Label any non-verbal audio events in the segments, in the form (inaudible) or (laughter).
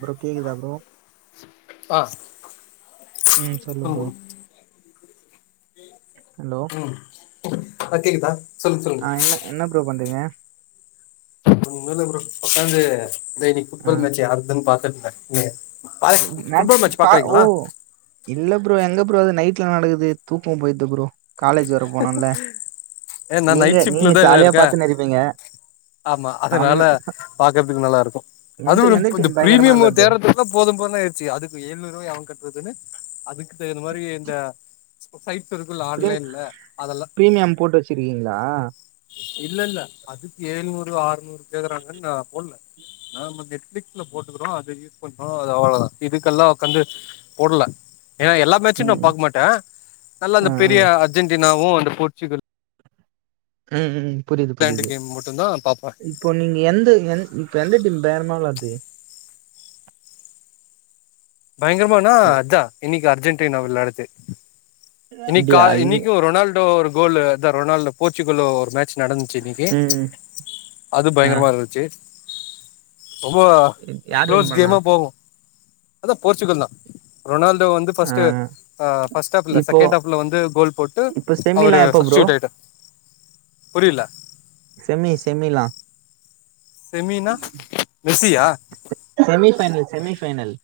Bro கேக்குதா bro ஆ சொல்லுங்க ம் சொல்லு ப்ரோ ஹலோ ஆ கேக்குதா சொல்லுங்க சொல்லுங்க ஆ என்ன என்ன ப்ரோ பண்றீங்க ஒண்ணு இல்ல ப்ரோ ஒக்காந்து இந்த இன்னக்கி ஃபுட் ஆ பால் மேட்ச் யாருதுன்னு பாத்துட்டுருந்தே பாக் ஃபுட் பால் மேட்ச் பா ஓ பாக்குறீங்களா இல்ல ப்ரோ எங்க ப்ரோ அது நைட்ல நடக்குது தூக்கோ போயிர்து ப்ரோ காலேஜ் வேற போனும்ல ஏ நா நீங்க நைட் நீங்க ஷிப்ட்லதான ஜாலியா இருக்கே பாத்துன்னு இருப்பீங்க ஆமா அதனால செம்ம பாக்குறதுக்கு நல்லா இருக்கு எந்த அதுவு எந்த இந்த டீம் பயங்கரமா பிரீமியம விளாடுது தேட்றதுக் ல்லா போது போதுன்னு ஆயருச்சி அதுக்கு எழுநூறு ரூபாய் அவே கட்டுறதுன்னு அதுக்கு தகுந்த மாரி இந்த சைட்ஸ் இருக்குல்ல பிரீம் ஆன்லைன்ல அதெல்லா பிரீமியம் போட்டு வச்சிருக்கீங்களா இல்ல இல்ல அதுக்கு ஏழுநூறு அறுநூறு கேக்குறாங்கன்னு நா போடல நாம்ம நெட்ஃப்லிக்ஸ்ல போட்டுக்கிறோ அது யூஸ் பண்றோ அது அவ்ளோதா இதுக்கெல்லா உக்காந்து போடல ஏனா எல்லாத் மேட்சு நா ம் பாக்க மாட்டே நல்லா ஆ அந்த ஆ பெரிய அர்ஜென்டினாவு அந்த போர்ச்சுகல் ம் ம் புரியுது இங்கிலாந்து புரியுது கேம் மட்டுந்தா பாப்பே ம் இப்போ நீங்க எந்த எந் இப்ப எந்த டீம் பேரமா வெளாடுது பயங்கரம்னா அஜா இன்னைக்கு அர்ஜென்டினா விளையாடுது இன்னைக்கா அப்டியா இன் இன்னிக்கு ரொனால்டோ ஒரு கோல்லு அதா ரொனால்டோ போர்ச்சுகலோ ஒரு மேட்ச் நடந்துச்சு இன்னைக்கு ம் அது ஆ பயங்கரமா இருந்துச்சு ரொம்ப யார் வின் களோஸ் பண்ணா கேமா போகும் அதா போர்ச்சுகல் தா ரொனால்டோ வந் இது ஆ ஃபர்ஸ்டு ஹ ஃபஸ்டாப்ல இப்போ செக் கேண்டாப்ல வந்து கோல் போட்டு இப்போ அவரு செமிலா எப்ப ப்ரோ சப்ஸ்டியூட் ஆயிட்ட புரியல செமி செமிலா செமீனா மெசியா செமிஃபைனல் செமிஃபைனல்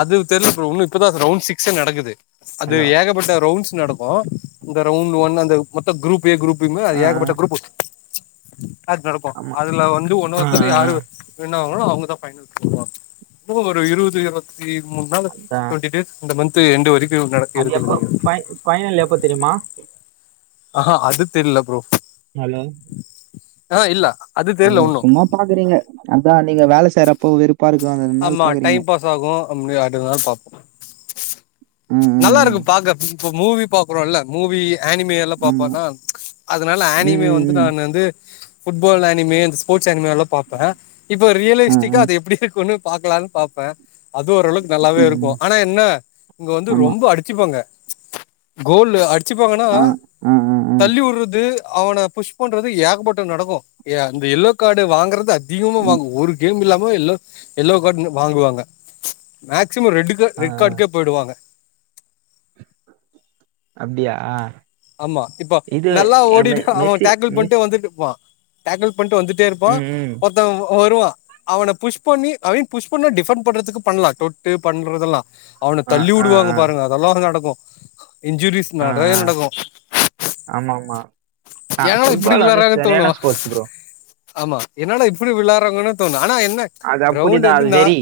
அது தெர்ல ப்ரோ உன்னு இப்பதா ரவுண்ட் சிக்ஸ்ஸே நடக்குது அது ஹலோ ஏகப்பட்ட ரவுண்ட்ஸ் நடக் கு இந்த ரவுண்ட் ஒன் அந்த மொத்த குரூப் ஏ குரூப் பீம்மு அது ஆ ஆ, ஏகப்பட்ட குரூப்பு அத் நடக்கு ஆமா அதுல வந்து ஆ ஒன்னொருத்தவங்க ஆ, யாரு வின்னாவுங்களு அவங்கதா பைனல்ஸ்க்கு வருவாங் ஒரு இருபது இருவத்தி மூணு நாளு அதான். டுவென்டி டேஸ் இந்த மந்த்து எண்டு வரைக்கு நடக்க இருக்கு (inaudible) பைனல் எப்ப தெரியுமா ஆஹா அது தெரியல ப்ரோ ஹலோ ஆ இல்ல அது தெர்ல ஆமா உன்னு சும்மா பாக்குறீங்க அதா நீங்க வேல செய்யறப்போ வெறுப் ஆமா டைம் பாஸ் ஆகு (unintelligible) பாப்போ ம் ம், நல்லாருக்கு ம். பாக்க இப்ப மூவி பாக்குறோல்ல மூவி அனிமே இல்ல ஆமா பாப்போனா ம்ச் அதனால ஆனிமே ம் வந்து ம், ம். நான் வந்து புட்பால் ஆனிமேந்ஸ் போர்ட்ஸ் அனிமியால்லா பாபே இப்ப ஆ, ரியலிஸ்டிக்கா ஆ. அது எப்படி இருக்கும்ன்னு பாக்கலான்னு பாப்பே அது ஓரளவுக்கு நல்லாவே ம், இருக்கு ம். ஆனா என்ன இங்க வந்து ஆமா ரொம்ப அடிச்சுப்பாங்க கோல்லு அடிச் ச்சுப்பங்கன்னா ஆ ஆ ஆ ஆ ஆ. தள்ளி உற்றது அவன புஷ் பண்றது ஏகப்பட்டது நடக்கு ஏ அந்த எல்லோ கார்டு வாங்குறது அதிகமா வாங்குவோ ஒரு கேம் இல்லாம எல்லோ எல்லோ கார்டு (unintelligible) வாங்குவாங்க ம்ச் மேக்சிமோ ரெட்டுக ஆ ஆ, ரெட் கார்டுக்கே போயிடுவாங்க அப்டியா ஆமா இப்ப நல்லா ஓடிட்டு அவன் மெஸ்ஸி டேக்கிள் மெஸ் பண்ட்டு வந்துட்ருப்பா டேக்கிள் பண்ட்டு வந்துட் டே இருப்பா ம் ம். ஒருத்தவ வருவா அவன புஷ் பண்ணி அவனையு புஷ் பண்ண டிஃபண்ட் பண்றதுக்கு பண்ணலா தொட்டு பண்றதுல்லா அவனை ஆ தள்ளி ஆ உடுவாங்க ஆ பாருங்க அதெல்லா நடக்கும் இன்ஜுரிஸ் ஆ நெறைய ஆ. நடக்கும் ஆமா ஆமா ஆ ஏன்டா இப்டி புட்பால் வந்து விளாட்றாங்கன்னு சரியான தோணு ஸ்போர்ட்ஸ்ஸு ப்ரோ ஆமா என்னாடா இப்படி வெளாடுறாங்கன்னு தோணு ஆனா என்ன அது அப்படிதா கிரௌண்ட்டு வந்து அது நா வெறி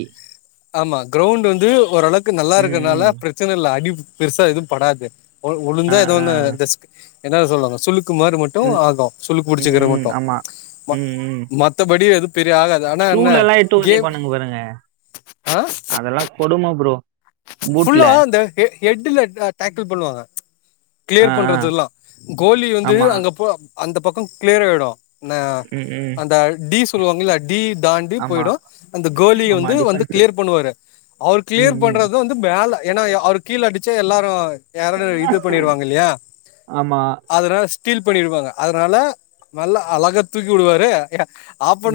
ஆமா கிரௌண்ட் வந்து ஓரளவுக்கு நல்லா ம் ம் இருக்கிறதுனால பிரச்சன இல்ல அடி பெருசா எதுவும் படாது ஒழ் ஆ ஒழுங்கா எதோ ஆ ஒன்னு இந்தஸ்க் என்னா சொல்லுவாங்க சுளுக்கு மாரி மட் ம் ஆகு சுளுக்கு ம் புடிச்சக்கிற ம் மட்டு ஆமா ம் ம் மத்தபடி எது பெரிய ஆகா ஸ்டூல் எல்லா எட்டி ஒதைப்பாணூங்க பாருங்க ஆ அதெல்லா கொடும ப்ரோ பூட்ல ஃபுல்லா அந்த ஹெ ஹேட்டுல டேக்கிள் பண்ணுவாங்க ஆ கிளியர் ஆ பண்றதெல்லா கோலி வந்து ஆமா அங்க போ அந்த பக்கோ கிளியர் ஆயிடு அ ம் ம் அந்த டி சொல்லுவாங்கல்ல டி தாண்டி ஆமா போயிடு அந்த கோலி ஆமா வந்து வந்து டிஃபென்ஸ் கிளியர் பண்ணுவாரு அவர் ம் கிளியர் ம் பண்றது வந்து மேல ஏன்னா அவர் கீழ அடிச்சா எல்லாரு யாரோனு இது பண்ணிருவாங்க இல்லியா ஆமா அதல ஸ்டீல் பண்ணிடுவாங்க அதனால நல்லா அழகா தூக்கி விடுவாரு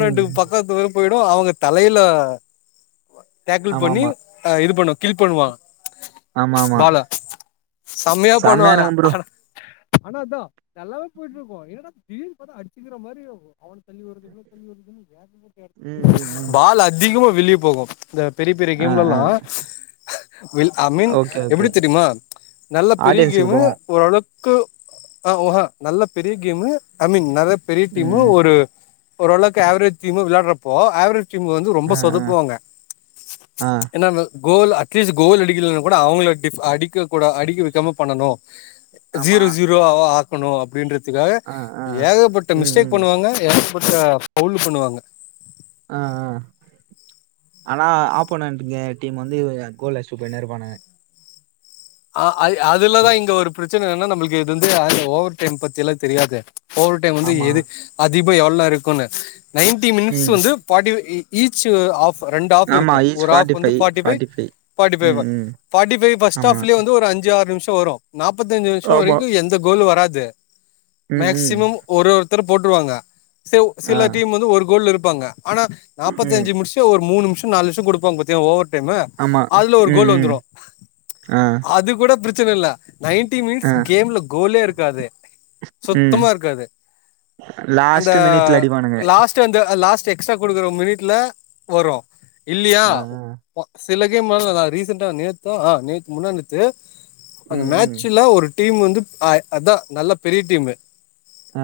ம் பக்கத்துல போயிடு அவங்க தலையில டேக்கிள் ஆமா பண்ணி ஆமா ஆ இது பண்ணு கில் பண்ணுவா ஆமா ஆமா பால செம்மையா பண்ணுவாங்க இருக்கும் ப்ரோ ஆனா ஆனா அதா நல்லாதா போயிட்டு இருக்கு ஏன்னடா திடீர்னு பாத்தா அடிக்கிற மாரி ம் ம் ம் பாலு அதிகமா வெளிய போகு இந்த பெரிய பெரிய ஆ ஆ கேம்லல்லா well I mean okay okay எப்டி தெரியுமா நல்ல பெரிய ஆடியன்ஸுக்கு கேமு போவோம் ஓரளவுக்கு ஆ ஓஹா நல்ல பெரிய கேம் ஐ மீன் நெறைய பெரிய ம் டீமு ம் ஒரு ஓரளவுக்கு ஆவரேஜ் டீமு வெளாட்றப்ப ஆவரேஜ் டீம் வந்து ஆ ரொம்ப ஆ சொதப்புவாங்க ஆ ஏன்னா கோல் அட்லீஸ்ட் கோல் அடிக்கலன்னா கூட அவங்கள டிஃப் அடிக்க கூட அடிக்க வைக்காம பண்ணனு ஆமா சீரோ சீரோவா ஆக்கணு அப்டின்றதுக்காக ஆ ஆ ஏகபட்ட ம் மிஸ்டேக் ம் பண்ணுவாங்க ஏகப்பட்ட ஃபவுல் பண்ணுவாங்க ஆ ஆ ஆனா ஆப்போனண்ட் டீம் வந்து கோல் அஷ்டு போயினே இருப்பானங்க ஆ அ அதுலதா இங்க ஒரு பிரச்சன என்னன்னா நம்மளுக்கு இது வந்து ஓவர் டைம் பத்தில்லா தெரியாது ஓவர் டைம் வந்து ஆமா எது அதிமா எவ்ளோ நேரோ இருக்குன்னு நைன்டி மினிட்ஸ் ம் வந்து ஃபாட்டி ஈச் ஆஃப் ரெண்டு ஆஃப் ஆமா இருக்கு ஈச் ஒரு ஆஃப் ஃபார்ட்டி வந்து five forty five forty five forty five ம் ம் பார்டி ஃபை ஃபஸ்ட் ஆமா ஒரு அஞ்சு ஆறு நிமிஷோ வரு நாற்பத்தஞ்சு நிமிஷோ ஆமா வரைக்கு எந்த கோலு வராது ம் ம் மேக்சிமம் ஒரு ஒருத்தர் போட்டுருவாங்க ஆ சில டீம் வந்து ஒரு கோல்ல இருப்பாங்க ஆனா ம் நாற்பத்தஞ்சு முடிச்சு ஒரு மூணு நிமிஷோ நாலு நிமிஷோ குடுப்பாங்க பாத்தியா ஓவர் டைமு ஆமா அதுல ஒரு ம் கோலு ம் வந்துரு ஆ அது கூட பிரச்சன இல்ல நைன்டி மினிட்ஸ் ஆ கேம்ல கோலே இருக்காது ம் சுத்தமா இருக்காது அந்த லாஸ்ட் மினிட்ல அடிப்பானுங்க லாஸ்ட் (unintelligible) அந்த லாஸ்ட் எக்ஸ்ட்ரா குடுக்கற மினிட்ல வரு இல்லியா ஆ ஆ சில கேம்ல ரீசெண்டா நேத்தோ ஆ நேத் முன்னா நேத்து அந்த ம் ம் மேட்சல ஒரு டீம் வந்து ஆ அதா நல்ல பெரிய டீமு ஆ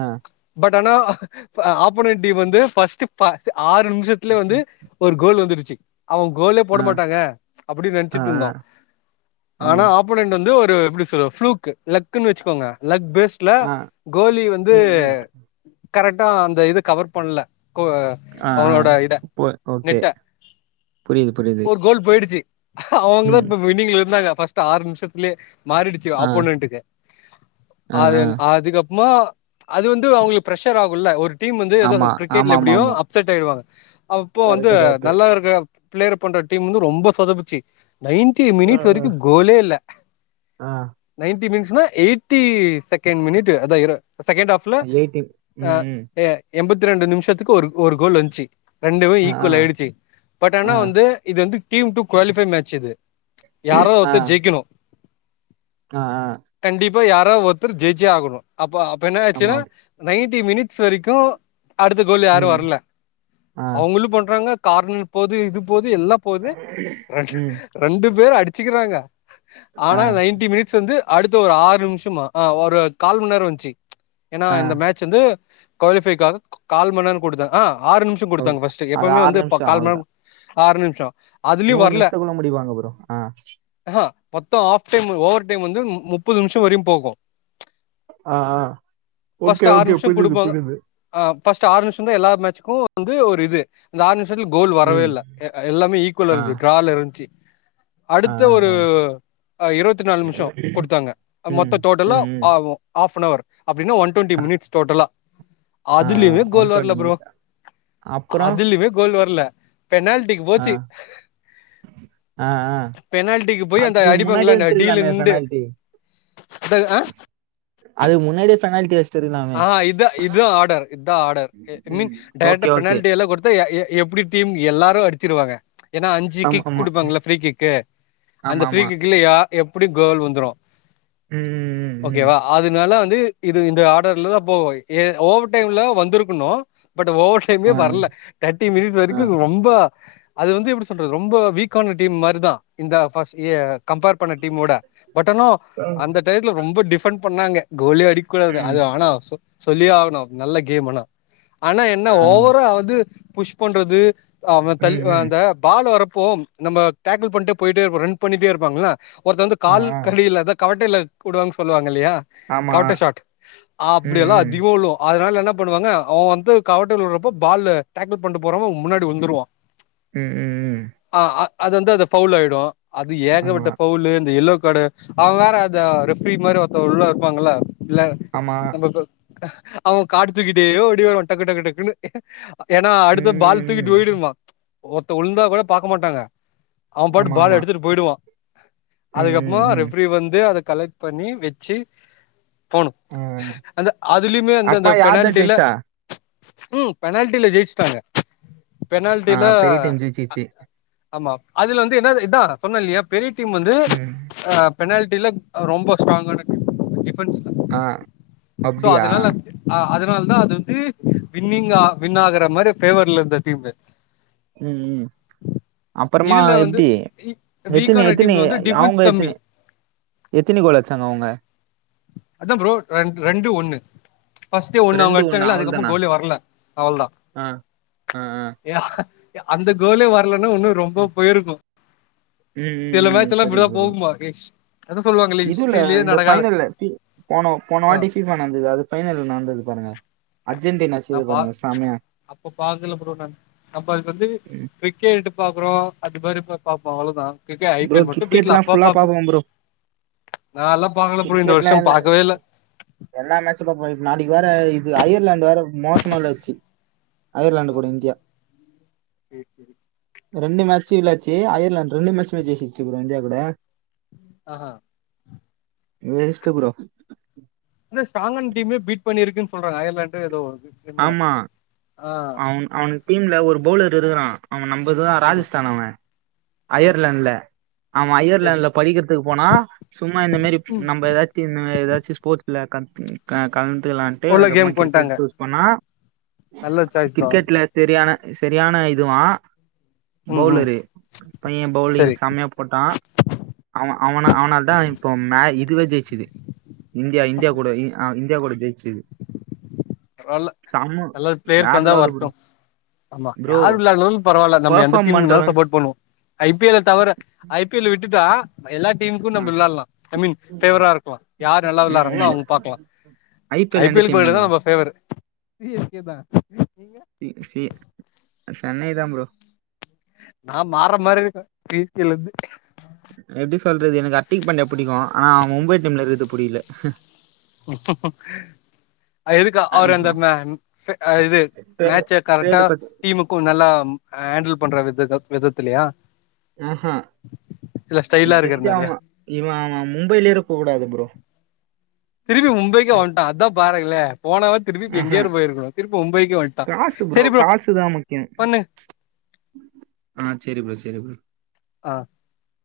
பட் ஆனா ஆப்போனன்ட் டீம் வந்து ஃபஸ்ட் ப ஆறு நிமுஷத்துலே வந்து ஒரு கோல் வந்துடுச்சு அவங்க கோலே போட ஆ மாட்டாங்க அப்டின்னு ஆ நெனச்சிட்டு ஆ இருந்தோ ஆனா ம் ஆப்போனட் வந்து ஒரு எப்டி சொல்ல புளூக் லக்னு வெச்சுக்கோங்க லக் பேஸ் ல ஆ கோலி வந்து ம் ம் கரெக்டா அந்த இது கவர் பண்ல கோ ஆ ஆ அவனோட இத போ ஓகே நெட்ட புரியுது புரியுது ஒரு கோல் போயிடுச்சு அவங்க தா ம் இப்ப வினிங்ல இருந்தாங்க ஃபஸ்ட் ஆறு நிமுஷத்துலே மாறிடு ச்சு ஆ ஆப்போனன்ட்க்கு ஆ அது ஆ அதுக்கப்மா அது வந்து அவுங்ளுக்கு பிரஷர் ஆகுல்ல ஒரு டீம் வந்து எதோ ஆமா ஆமா கிரிக்கெட்ல ஆமா எப்டியோ ஆமா அப்சட் ஆயிடுவாங்க அப்போ வந்து கரெக்ட்டு கரெக்ட்டு நல்லா இருக்க பிளேயர் பண்ற டீம் வந்து ரொம்ப சொதப்புச்சு நைன்ட்டீன் ஆ மினிட்ஸ் ஆ வரைக்கு கோலே இல்ல ஆ நைன்ட்டி மினிட்ஸ்னா எயிட்டி செகண்ட் மினிட் அத இரா செகண்ட்டு ஆஃப் இல்ல எயிட்டி அ ம் ம் ஏ எண்பத்தி ரெண்டு நிமிஷத்துக்கு ஒரு ஒரு கோல் வந்ச்சு ரெண்டுமே ஆ ஈக்வல் ஆயிடுச்சு பட் ஆ ஆனா ஆ வந்து இது வந்து டீம் டூ குவாலிஃபை மேட்ச் இது யார ஆ ஒருத்தர் ஜெய்க்கனு ஆ ஆ கண்டிப்பா யாரோ ஒருத்தர் ஜெயிச்சே ஆகணு அப்ப அப்ப என்னாச்சுனா ஆமாம் நைன்டி மினிட்ஸ் வரைக்கு அடுத்த கோல் யாரு ம் வர்ல ஆ அவங்களு பண்றாங்க கார்னர் போது இது போது எல்லா போது ம் ரெண்டு பேர் அடிச்சுக்கிறாங்க ஆ ஆனா நைன்ட்டி மினிட்ஸ் வந்து அடுத்த ஒரு ஆறு நிமிஷமா ஆ ஒரு கால் மந்நேரம் வந்ச்சு ஏனா ஆ இந்த மேட்ச் ச்சந்து குவலிபைக்காக கால் மண்நேரோ குடுத்த ஆ ஆறு நிம்ஷோ ஓ குடுத்தாங்க ஃபர்ஸ்ட் அது எப்பமே ஆறு வந்து நிமிஷோ கால் அவ்ளோதா மண் ஆறு நிம்ஷோ நூறு நிமிஸ்த்துக்குள்ள முடிபாங்க ப்ரோ ஆ ஆஹா மொத்தோ ஆஃப் டைம் ஓவர் டைம் வந்து முப்பது நிம்ஷோ வரையு போகு ஆ ஆ ஓகே ஓகே புரிது புரிது ஆ ஃபர்ஸ்ட் ஆறு நிம்ஷ்ந்தா எல்லா மேச்சுக்கு வந்து ஒரு இது இந்த ஆறு நிமிஷத்ல கோல் வரவே ம் இல்ல எல்லாமே ஈக்வல் ஆ இருந்ச்சு டிரால இருந்ச்சு ஆ அடுத்த ஆ ஒரு ஆ. இருவத் நாலு நிம்ஷோ குடுத்தாங்க ம் மொத்தோ டோட்டலா ம் ம் ஆகு ஆஃப்னவர் அப்டினா ஒன் டுவெண்டி ஆ மினிட்ஸ் டோட்டலா ஆ அதுலிமே ஒன் கோல் வர்ல டுவெண்ட்டி ப்ரோ மினிட்ஸ் அப்புறோ அதுலியுமே கோல் வர்ல பெனால்டிக்கு போச்சு அ அ பெனால்ட்டிக்கு போய் அந்த அதுக்கு முன்னாடி அடிப்பாங்களா அந்த டீல் வெச்சிருக்லாமே நின்று பெனால்டி அதுக்கு முன்னாடியே பெனால்டி வெச் ஆ இதா இதா ஆர்டர் இதா ஆர்டர் ஐ மீன் ம் ஓகே டைரக்டா ஓகே பெனால்ட்டி எல்லா குடு தா எ எப்டி டீம் எல்லாரு அடிச்சிருவாங்க ஏனா அஞ்சு ஆமா கிக் ஆமா குடுப்பாங்ளா ஃப்ரீ கிக்கு அந்த ஆமா ஃப்ரீ ஆமா கிக்ல யா எப்டி கோல் வந்துரு ம் ம் ஓகேவா அதனால வந்து இது இந்த ஆ ன்டர்லதா போ ஏ ஓவர் டைம்ல வந்திருக்கணு பட் ஓவர் டைமே ஆ வர்ல தேர்ட்டி மினிட் ஆ வரைக்கு ரொம்ப அது வந்து எப்டி சொல்றது ரொம்ப வீக்கான டீம் மாரிதா இந்த ஃபர்ஸ் எ கம்பேர் பண்ண டீமோட பட் ஆனா ம். அந்த டைத்துல ரொம்ப டிஃபண்ட் பண்ணாங்க கோலே அடிக்கூடாது ம், அது ஆனா சொ சொல்லியே ஆகணு நல்ல கேம் ஆனா ஆனா என்ன ஆ ஓவரா அது புஷ் பண்றது அவன் தள்ளி ம், ம். அந்த பால் வரப்போ நம்ம டேக்கள் பண்ட்டு போயிட்டே இருப்போ ரன் பண்ட்டே இருப்பாங்கல்ல ஒருத்தன் வந்து ஆ, கால் ஆ. கடியில அதா கவட்டையில கூடுவாங்கனு சொல்லுவாங்கில்லையா ஆமா ம், அப்டியெல்லா ம். அதிகோ அதனால என்ன பண்ணுவாங்க அவன் வந்து கவட்டைல விடறப்போ பாலு டேக்கள் பண்ட்டு போறவன் முன்னாடி விழ்ந்துருவான் ம் ம் ம். ஆ அது வந்து அது ஃபவுல் ஆயிடு அது ஆமா. ஏகப்பட்ட ஃபவுலு இந்த எல்லோ காடு அவ வேற அத ரெஃப்ரி மாரி ஒருத்த உள்ள இருப்பாங்கள உள்ள ஆமா அவ கார்டு தூக்கிட்டே ஓடி வருவா டக்கு டக்கு டக்குன்னு ஏன்னா ம், அடுத்து பால் தூக்கிட்டு ம். ஓயிடுமா ஒருத்த உழுந்தா கூட பாக்க மாட்டாங்க அவ ஆமா, பாட்டுக்கு பால் ஆமா. எடுத்துட்டு போயிடுவா ம், அதுக்கப்புறமா ம், ம். ரெஃப்ரி வந் து அத கலெக்ட் பண்ணி வெச்சி போனு ம் அந்த அதுலயுமே வந்து அந்த பெனால்ட்டில ம் பெனால்ட்டில ஜெயிச்சுட்டாங்க ஆ பெனால்டில பெரிய டீம் ஜெயிச்சிச்சு. ஆமா அதுல வந்து என்ன இதா சொன்னேல்லையா பெரிய டீம் வந்து ம். ஆ பெனால்டில ரொம்ப ஸ்ட்ராங்கான டீம் டிஃபன்ஸ்ல ஆ சோ அப்டியா? அதுனால வந்து ஆ அதனால தா அது வந்து வின்னிங்கா வின் ஆகுற மாரி ஃபேவர்ல இருந்த டீம் ம் ம் அப்பறமா இதுல வந்து எப்டி எத்தினி வீக்கான எத்தினி டீம்ல வந்து டிஃபென்ஸ் அவுங்க கம்மி எத்தினி எத்தினி கோல் அச்சாங்க அவங்க அதா ப்ரோ ரெண் ரெண்டு ஒண்ணு ஃபர்ஸ்டே ஒண்ணு அவங்க அடிச்சாங்கள அதுக்கப்புறம அவள்தானா? கோலே வர்ல அவள்தா ஆ, ஆ, ஆ. அந்த கோலே வர்லன்னா இன்னு ரொம்ப போயிருக்கு ம், ம், சில ம். மேச்சல்லா புரியுது, இப்டிதா புரியுது. போகும்மா இஷ் அதா சொல்லுவாங்கல்ல ஹிஸ்ட்ரிலேயே நடக்காத த டி போன போன வாட்டி ஃபீஃபா நடந்தது அது ஃபைனல்ல நடந்தது பாருங்க அர்ஜென்டினா இன்னா செய்து பா பாருங்க செமையா அப்ப பாக்கல ப்ரோ நானு அப்ப அதுக்கு வந்து கிரிக்கெட்டு பாக்குறோ அது மாரி இருந்தா பாப்போ அவ்ளோதா க்ரிக்யா ஐ பி ப்ரோ எல் போட்டு வீட்ல கிரிக்கெட்லாம் அப்பா ஃபுல்லா பாப்போ பார்ப்போம் ப்ரோ நாலா பாக்கல ப்ரோ இந்த வருஷோ பாக்கவே இல்ல எல்லா மேச்சு பாப்போ இன்சு நாளைக்கு வேற இது அயர்லாந்து வேற மோசமா வெளான்ச்சு அயர்லாண்டு ஆ கூட இந்தியா சேரி சேரி ரெண்டு மேச்சி விளையாச்சி அயர்லாண்டு ரெண்டு மேச்சுமை ஜெயிச்சிச்சி ப்ரோ இந்தியா கூட ஆஹா இ மினிஸ்ட கூட இந்த ஸ்ட்ராங்கான டீமே பீட் பண்ணிருக்குன் சொல்றாங்க அயர்லாண்டு ஏதோ ஒரு இது ஆமா அவன் அவனு டீம்ல ஒரு பவுலர் இருக்குறா அவ நம்ப இதுதா ஆமா ராஜஸ்தான் அவ ஆமா அயர்லாண்ட்ல அவ சேரி அயர்லாண்ட்ல படிக்கிறதுக்கு போனா சும்மா இந்த மாரி ம் நம்ப ஏதாச்சு இந்த மாரி ஏதாச்சு ஸ்போர்ட்ஸ்ல கந் க கலந்துக்கலா ன்ட்டு உள்ள அதுக்கப்பமா கேம்க்கு வந்ட்டாங்க கிரிக்கெட்டு அப்பனா நல்ல சாய்ஸ் தா கிரிக்கெட்ல செரியான செரியான இதுவா ம் ம் பவுலரு பைய பவுலிங் சேரி செம்மயா போட்டா அவ அவன அவனால தா இப்போ மே இதுவே ஜெயிச்சுது இந்தியா இந்தியா கூட இ இ இந்தியா கூட ஜெயிச்சுது பராவால்ல செம நல்லா பிளேயர்ஸ் வேற வந்தா லெவலு வரட்டு ப்ரோ ஆமா ப்ரோ யாரு வெளாட்னாலு பரவால்ல நம்ம எந்த பெர்ஃபார்ம் டீம்க்குனாலு பண்றவன் சப்போர்ட் பண்ணுவோ ஐ பி எல் ல தவற ஐ பி எல்ல விட்டுட்டா எல்லா டீமுக்கு ஆ நம்ம விளையாலா ஐ மீன் ம் ஃபேவரா இருக்களா யார் நல்லா விளையாடுறங்களோ ம் அவுங்க பாக்கலா ஐ பி எல் எந்த டீம் நீங்க ஃபேவரு சி எஸ் கே தான் ம் ம் சென்னை தான் ப்ரோ நா மாற மாறி இருக்கே டீம் கீழ இருந்து எப்டி சொல்றது எனக்கு அட்டிங் பண்ண புடிக்கோ ஆனா மும்பை டீம்ல இருக்குறது புடிக்கல உப் (inaudible) அது எதுக்கு ஆ அவரு இப்போ அந்த ம செ ஆ இது ட்ரேடு மேட்ச கரெக்டா ட்ரேடு பத்தி டீமுக் கு நல்லா ஹேண்டில் பண்ற விதத்த விதத்திலையா ஆ ஆ ஸ்டைலா எனக்கு தெரிஞ்சே இருக்கறனாலயா அவ இவ மும்பையில இருக்க கூடாது ப்ரோ திருப்பி மும்பைக்கு வண்ட அத பாருங்கலே போனவ திருப்பி இப்ப ஆஹா எங்கேயே போயிருக்கணோ திருப்பி மும்பைக்கு வண்டா காசு ப்ரோ காசுத முக்கியோ ஆ செரி ப்ரோ செரி ப்ரோ ஆ